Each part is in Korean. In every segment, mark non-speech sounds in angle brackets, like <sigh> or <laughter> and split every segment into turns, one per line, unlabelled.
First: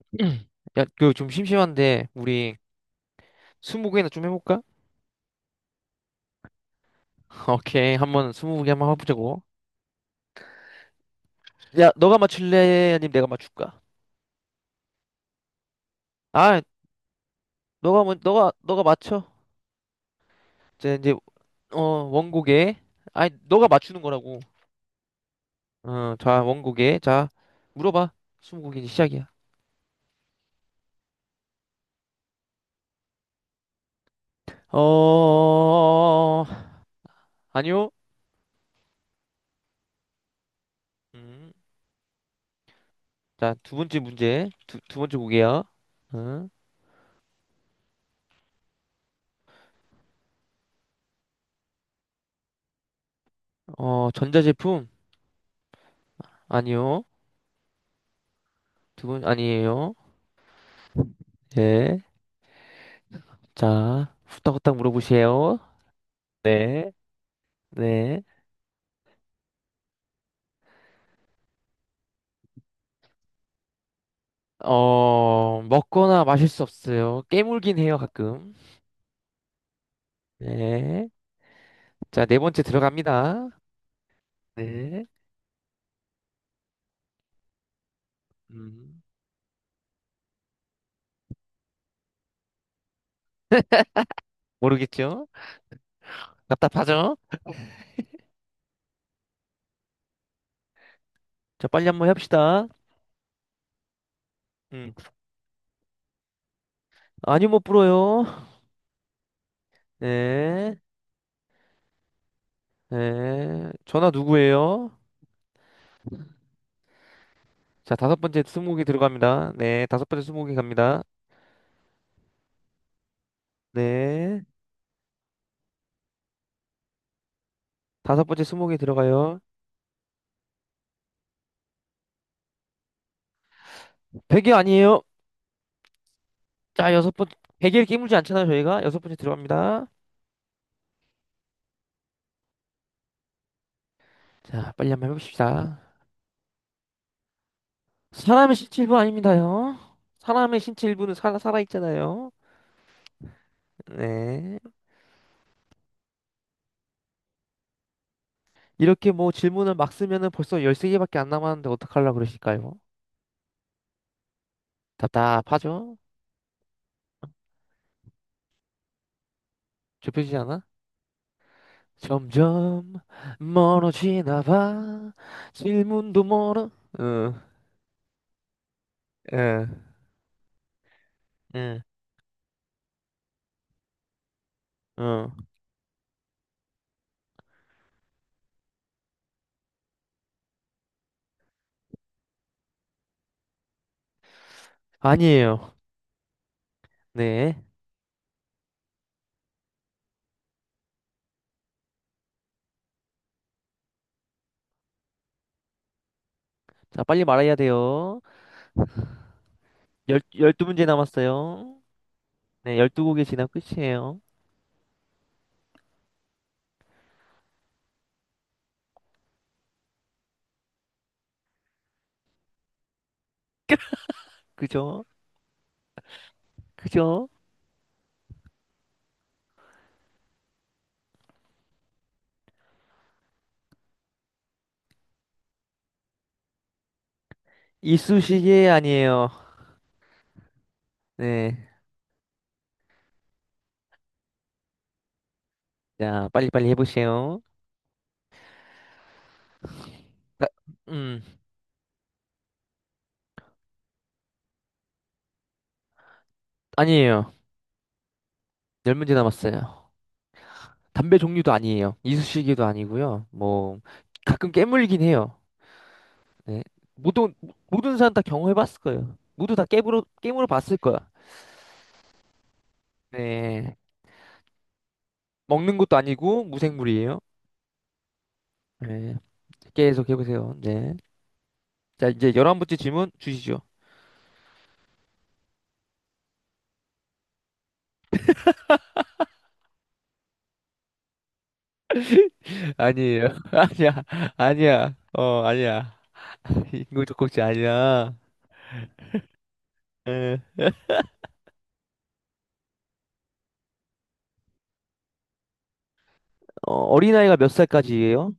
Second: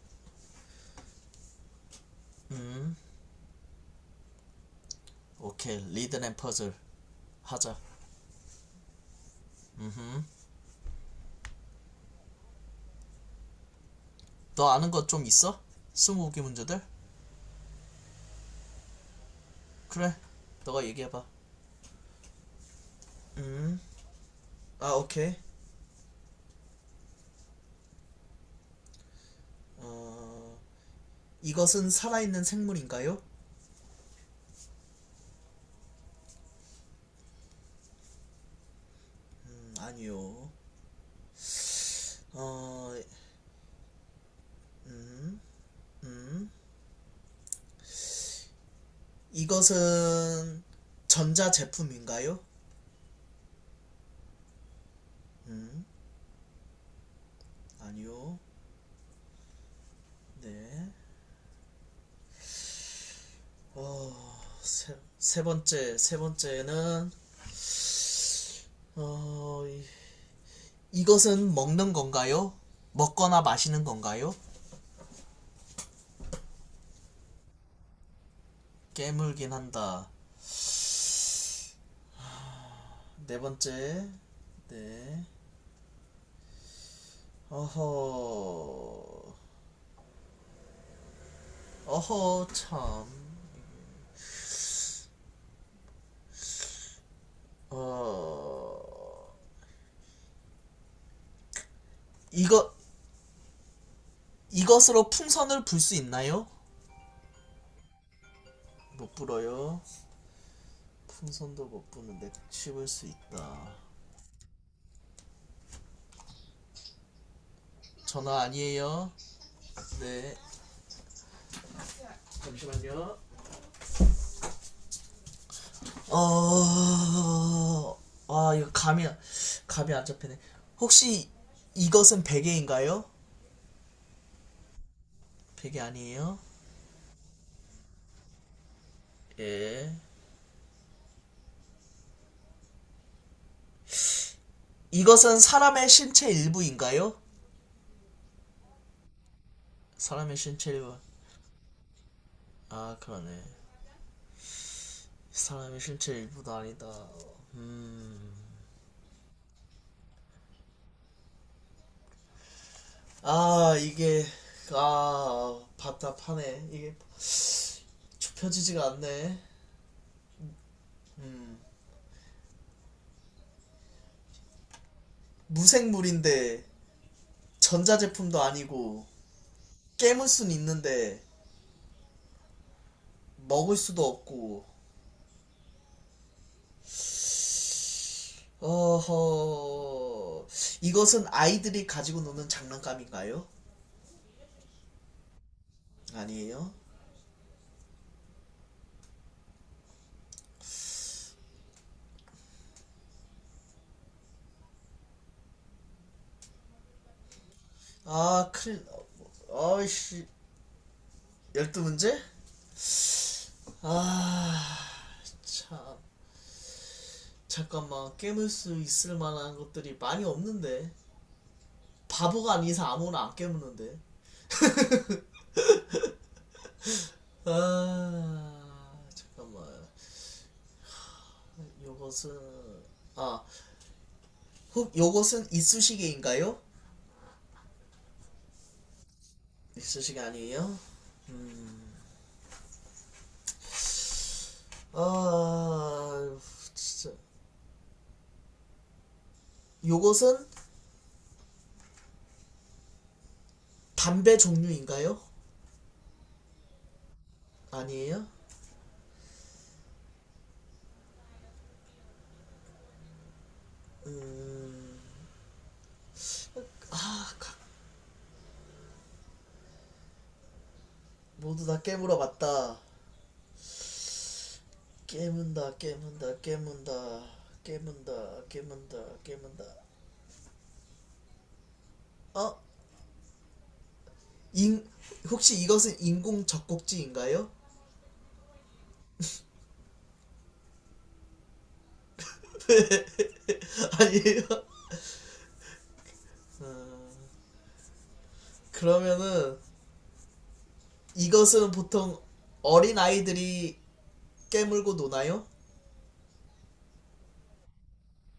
<clears throat> 야, 그 좀 심심한데 우리
음,
스무고개나 좀 해볼까?
오케이. 리든 앤 퍼즐
<laughs>
하자.
오케이, 한번 스무고개 한번 해보자고.
음,
야, 너가 맞출래? 아니면 내가 맞출까?
너 아는 거 좀 있어? 스무고개
아,
문제들?
너가 먼 너가 너가 맞춰.
그래, 너가
이제
얘기해봐.
어 원곡에. 아니, 너가
음,
맞추는 거라고.
오케이.
어, 자 원곡에. 자 물어봐. 스무고개 이제 시작이야.
어, 이것은 살아있는 생물인가요?
어, 아니요.
아니요.
음,
어,
자두 번째 문제, 두 번째
음,
곡이야. 응?
음, 이것은 전자 제품인가요?
어, 전자제품.
음,
아니요.
아니요.
두 번 아니에요.
네.
예. 자, 후딱후딱 물어보세요.
세
네,
번째는,
네.
어, 이, 이것은 먹는 건가요? 먹거나 마시는 건가요?
어, 먹거나 마실 수 없어요. 깨물긴 해요, 가끔.
깨물긴 한다.
네. 자, 네 번째
네
들어갑니다.
번째.
네.
네.
음,
어허. 어허, 참.
모르겠죠? 답답하죠?
어.
자, 빨리 한번 합시다.
이거,
음.
이것으로 풍선을 불 수 있나요?
아니요, 못 불어요.
못 불어요.
네,
풍선도 못 부는데 씹을 수
네.
있다.
전화 누구예요? 자, 다섯
전화
번째
아니에요?
스무고개 들어갑니다. 네, 다섯 번째
네.
스무고개 갑니다.
잠시만요.
네.
어.
다섯 번째
아, 이거
스무고개 들어가요.
감이 안 잡히네. 혹시 이것은 베개인가요?
백이 아니에요.
베개 아니에요?
자, 여섯 번, 베개를 깨물지 않잖아요, 저희가. 여섯 번째 들어갑니다.
예.
자, 빨리 한번
이것은
해봅시다.
사람의 신체 일부인가요?
사람의 신체 일부 아닙니다요.
사람의
사람의
신체
신체
일부.
일부는 살아있잖아요.
아, 그러네.
네.
사람의 신체 일부도 아니다. 음.
이렇게 뭐 질문을 막 쓰면은 벌써 13개밖에 안 남았는데 어떡하려고 그러실까요?
아,
답답하죠?
답답하네. 이게 좁혀지지가 않네.
좁혀지지 않아?
음.
점점 멀어지나 봐. 질문도
무생물인데,
멀어. 응,
전자제품도 아니고,
응,
깨물 순 있는데,
응,
먹을 수도 없고,
응.
어허, 이것은 아이들이 가지고 노는 장난감인가요?
아니에요.
아니에요.
네. 자, 빨리 말해야 돼요.
아, 큰일, 나.
열,
아이씨,
열두 문제 남았어요.
열두 문제.
네, 12곡이 지나 끝이에요.
아, 참. 잠깐만, 깨물 수 있을 만한 것들이 많이 없는데. 바보가 아닌 이상 아무거나 안 깨무는데.
그죠? 그죠?
아, 잠깐만. 요것은, 아, 혹 요것은 이쑤시개인가요?
이쑤시개 아니에요.
이쑤시개 아니에요?
네.
음,
자,
아,
빨리빨리
진짜.
해보세요. 아,
요것은
음,
담배 종류인가요?
아니에요.
아니에요?
열 문제 남았어요. 담배 종류도 아니에요. 이쑤시개도 아니고요. 뭐, 가끔
음...
깨물긴 해요. 네.
아,
모든, 모든 사람 다 경험해봤을 거예요. 모두 다 깨물어 봤을 거야.
모두 다 깨물어 봤다.
네.
깨문다,
먹는 것도
깨문다,
아니고,
깨문다,
무생물이에요.
깨문다, 깨문다,
네.
깨문다.
계속 해보세요. 네. 자, 이제 열한
어?
번째 질문 주시죠.
인... 혹시 이것은 인공 젖꼭지인가요?
아니에요. <laughs>
<laughs>
아니야.
아니에요?
아니야. 어, 아니야.
음,
<laughs> 인공젖꼭지 아니야.
그러면은
에. <laughs>
이것은 보통 어린 아이들이 깨물고 노나요?
어, 어린아이가 몇 살까지예요?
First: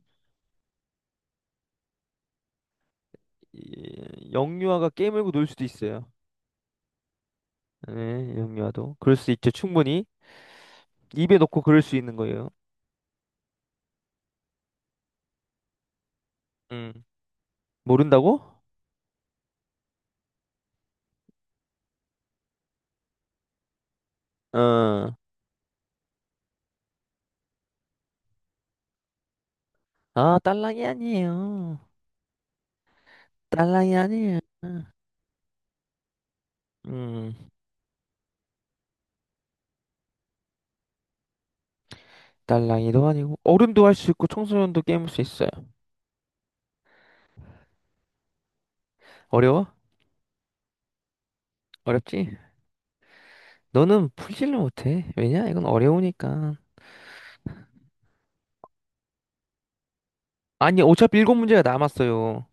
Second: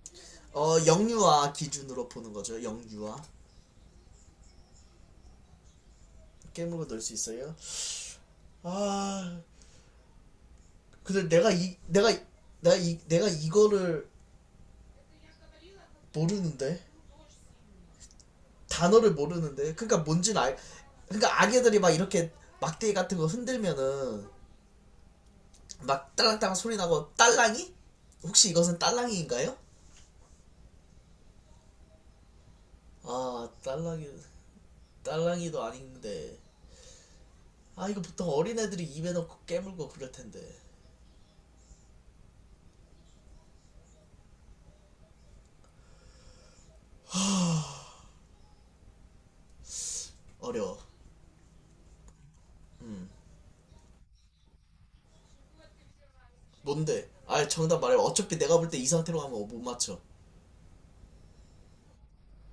영유아 기준으로 보는 거죠. 영유아.
영유아가 깨물고 놀 수도 있어요.
깨물고 놀 수 있어요?
예, 영유아도. 그럴 수
아,
있죠. 충분히.
근데
입에
내가
넣고
이
그럴 수
내가
있는
이-
거예요.
내가 이 내가 이거를 모르는데
음. 모른다고?
단어를 모르는데 그러니까 뭔지는 알 그러니까 아기들이 막 이렇게 막대기 같은 거 흔들면은
어.
막 딸랑딸랑 소리 나고 딸랑이 혹시 이것은 딸랑이인가요?
아, 딸랑이 아니에요.
아,
딸랑이
딸랑이.
아니에요.
딸랑이도 아닌데
음.
아, 이거 보통 어린애들이 입에 넣고 깨물고 그럴 텐데
딸랑이도 아니고 어른도 할 수 있고 청소년도 게임할 수 있어요. 어려워?
어려워.
어렵지? 너는 풀지를 못해. 왜냐? 이건 어려우니까.
뭔데? 아, 정답 말해. 어차피 내가 볼 때 이 상태로 가면 못 맞춰.
아니, 어차피 일곱 문제가 남았어요.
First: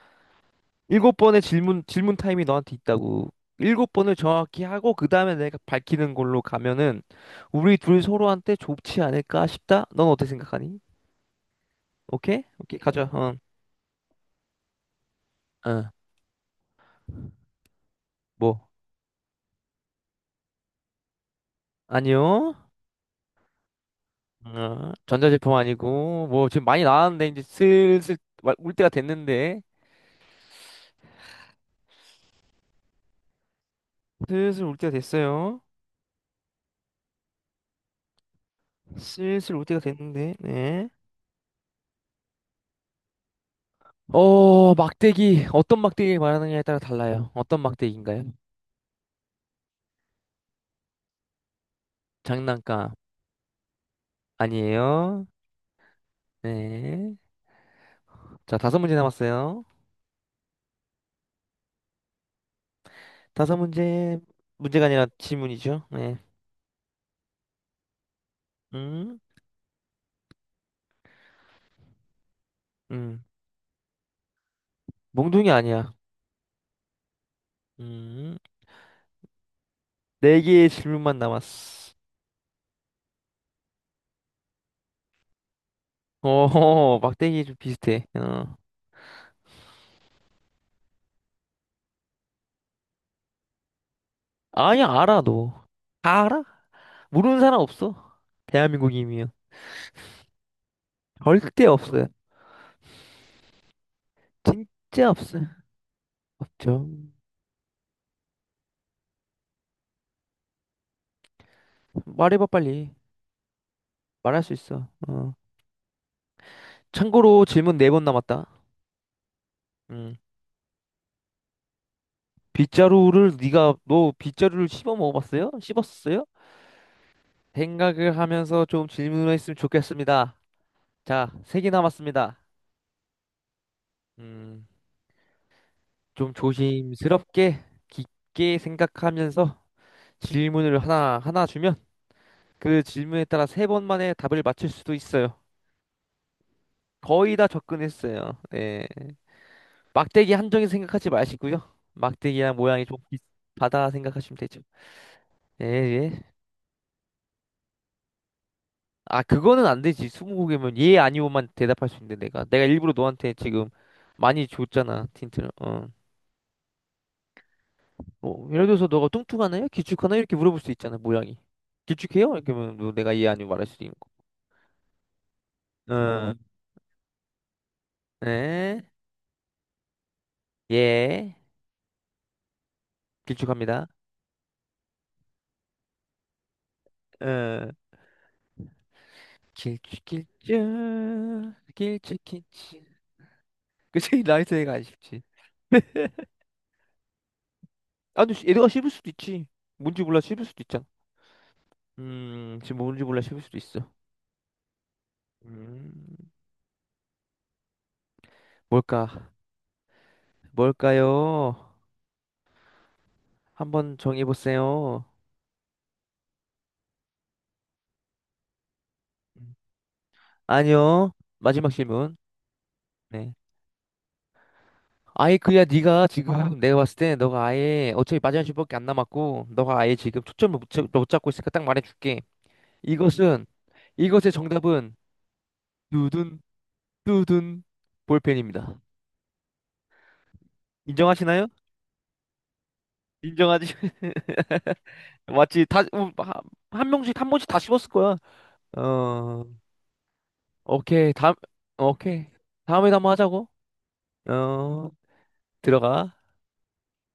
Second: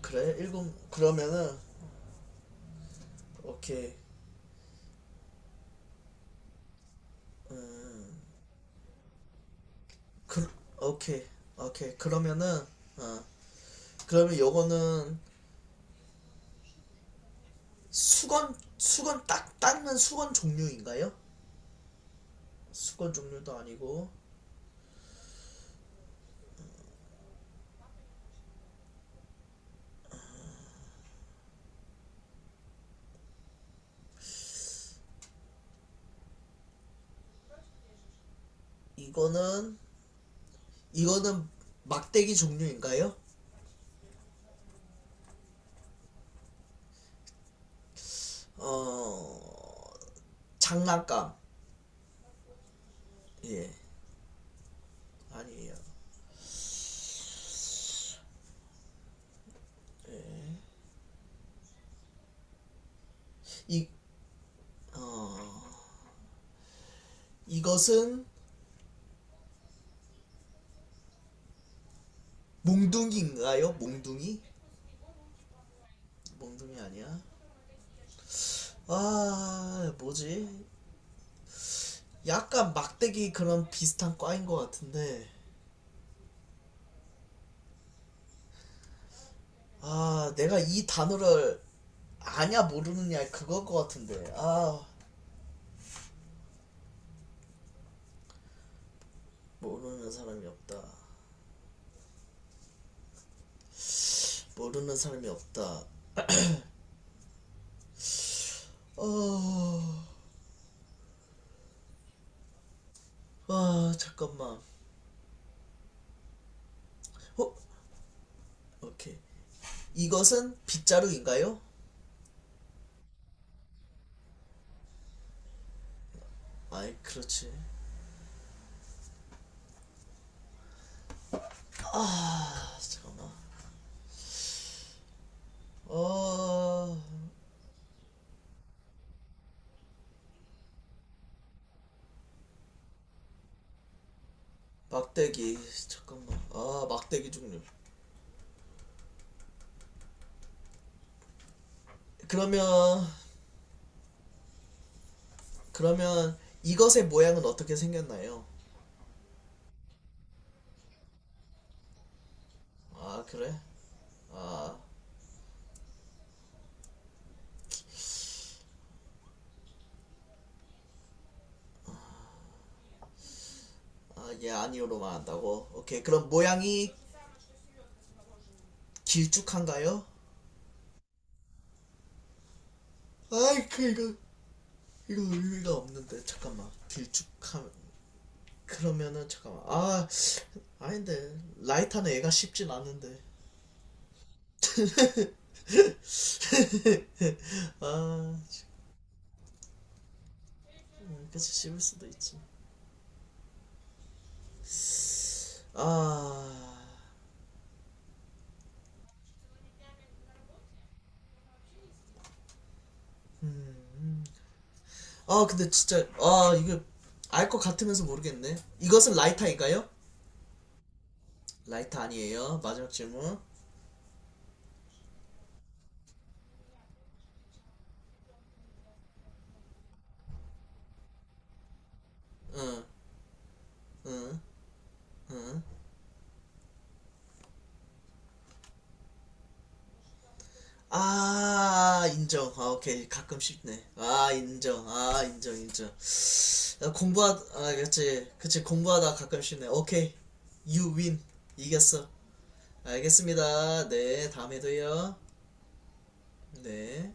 그래, 일곱.
일곱 번의
그러면은
질문, 질문 타임이 너한테 있다고. 일곱
오케이.
번을 정확히 하고, 그 다음에 내가 밝히는 걸로 가면은, 우리 둘
음
서로한테 좋지 않을까 싶다? 넌 어떻게
그
생각하니?
오케이, 오케이,
오케이?
그러면은
오케이, 가자.
어
어,
그러면 요거는
어,
수건
뭐.
수건 딱 닦는 수건 종류인가요?
아니요.
수건 종류도 아니고
어, 전자제품 아니고, 뭐, 지금 많이 나왔는데, 이제 슬슬 올 때가 됐는데. 슬슬 올 때가 됐어요. 슬슬 올
이거는
때가 됐는데, 네.
이거는 막대기 종류인가요?
어, 막대기. 어떤 막대기 말하느냐에 따라 달라요. 어떤 막대기인가요?
어 장난감.
장난감
예.
아니에요.
아니에요.
네. 자, 다섯 문제 남았어요. 다섯
이
문제, 문제가 아니라
어
질문이죠. 네.
이것은
음, 음.
몽둥이인가요? 몽둥이.
몽둥이 아니야.
몽둥이 아니야.
음.
아,
네
뭐지.
개의 질문만 남았어.
약간 막대기 그런 비슷한 과인 것 같은데
어, 막대기 좀 비슷해. 어.
아, 내가 이 단어를 아냐 모르느냐 그걸 것 같은데. 아,
아니, 알아, 너. 다 알아? 모르는 사람 없어. 대한민국이면.
모르는 사람이 없다.
절대 없어요.
모르는
진짜
사람이
없어요.
없다.
없죠.
어,
말해봐, 빨리.
아,
말할 수
잠깐만.
있어. 어. 참고로
어,
질문 네 번 남았다.
오케이.
음.
이것은 빗자루인가요?
빗자루를 네가 너 빗자루를 씹어 먹어봤어요? 씹었어요?
아이, 그렇지.
생각을 하면서 좀 질문을 했으면 좋겠습니다. 자, 세 개 남았습니다.
아, 잠깐만.
음, 좀
어,
조심스럽게 깊게 생각하면서 질문을 하나 하나 주면 그 질문에 따라 세 번 만에 답을 맞출 수도 있어요.
막대기. 잠깐만. 아, 막대기
거의 다
종류.
접근했어요. 네. 막대기 한정인 생각하지 마시고요. 막대기랑
그러면,
모양이 좀 비슷하다 생각하시면 되죠. 예, 예.
그러면 이것의 모양은 어떻게 생겼나요?
아, 그거는 안 되지. 스무고개면 예, 아니오만 대답할 수 있는데 내가. 내가 일부러
아,
너한테
그래?
지금 많이
아,
줬잖아, 틴트를. 어. 뭐, 예를 들어서 너가 뚱뚱하나요? 길쭉하나요? 이렇게 물어볼 수 있잖아, 모양이. 길쭉해요? 이렇게 하면 뭐 내가 예, 아니오 말할 수도 있는
아, 예, 아니요로만 한다고?
거.
오케이, 그럼
어.
모양이
에?
길쭉한가요?
예.
아이,
길쭉합니다.
이거 의미가 없는데, 잠깐만.
어.
길쭉하면, 그러면은, 잠깐만. 아,
길쭉,
아닌데.
길쭉.
라이터는
길쭉,
애가 쉽진
길쭉.
않은데.
그치, 나이스 애가 안 쉽지. <laughs>
<laughs>
아,
아,
근데 애가 씹을 수도 있지. 뭔지 몰라 씹을 수도 있잖아.
그치, 씹을 수도 있지.
지금 뭔지 몰라 씹을 수도 있어. 음,
아,
뭘까? 뭘까요?
음,
한번
음.
정해보세요.
아, 근데 진짜, 아, 알 것 같으면서 모르겠네. 이것은
음.
라이터인가요?
아니요. 마지막
라이터
질문.
아니에요. 마지막
네.
질문.
아예 그야 네가 지금 내가 봤을 때 너가 아예 어차피 마지막 질문밖에 안 남았고 너가 아예 지금 초점을 못 잡고 있으니까 딱 말해줄게.
응,
이것은 이것의
응,
정답은
응.
두둔 두둔 볼펜입니다. 인정하시나요?
아, 인정. 아, 오케이. 가끔
인정하지?
쉽네. 아, 인정. 아,
<laughs>
인정,
맞지? 다
인정.
한
나
명씩 한
공부하
번씩 다
아,
씹었을 거야.
그치, 그치, 공부하다 가끔
어,
쉽네. 오케이. You
오케이
win.
다음
이겼어.
오케이, 다음에 한번 하자고.
알겠습니다. 네,
어,
다음에도요.
들어가.
네.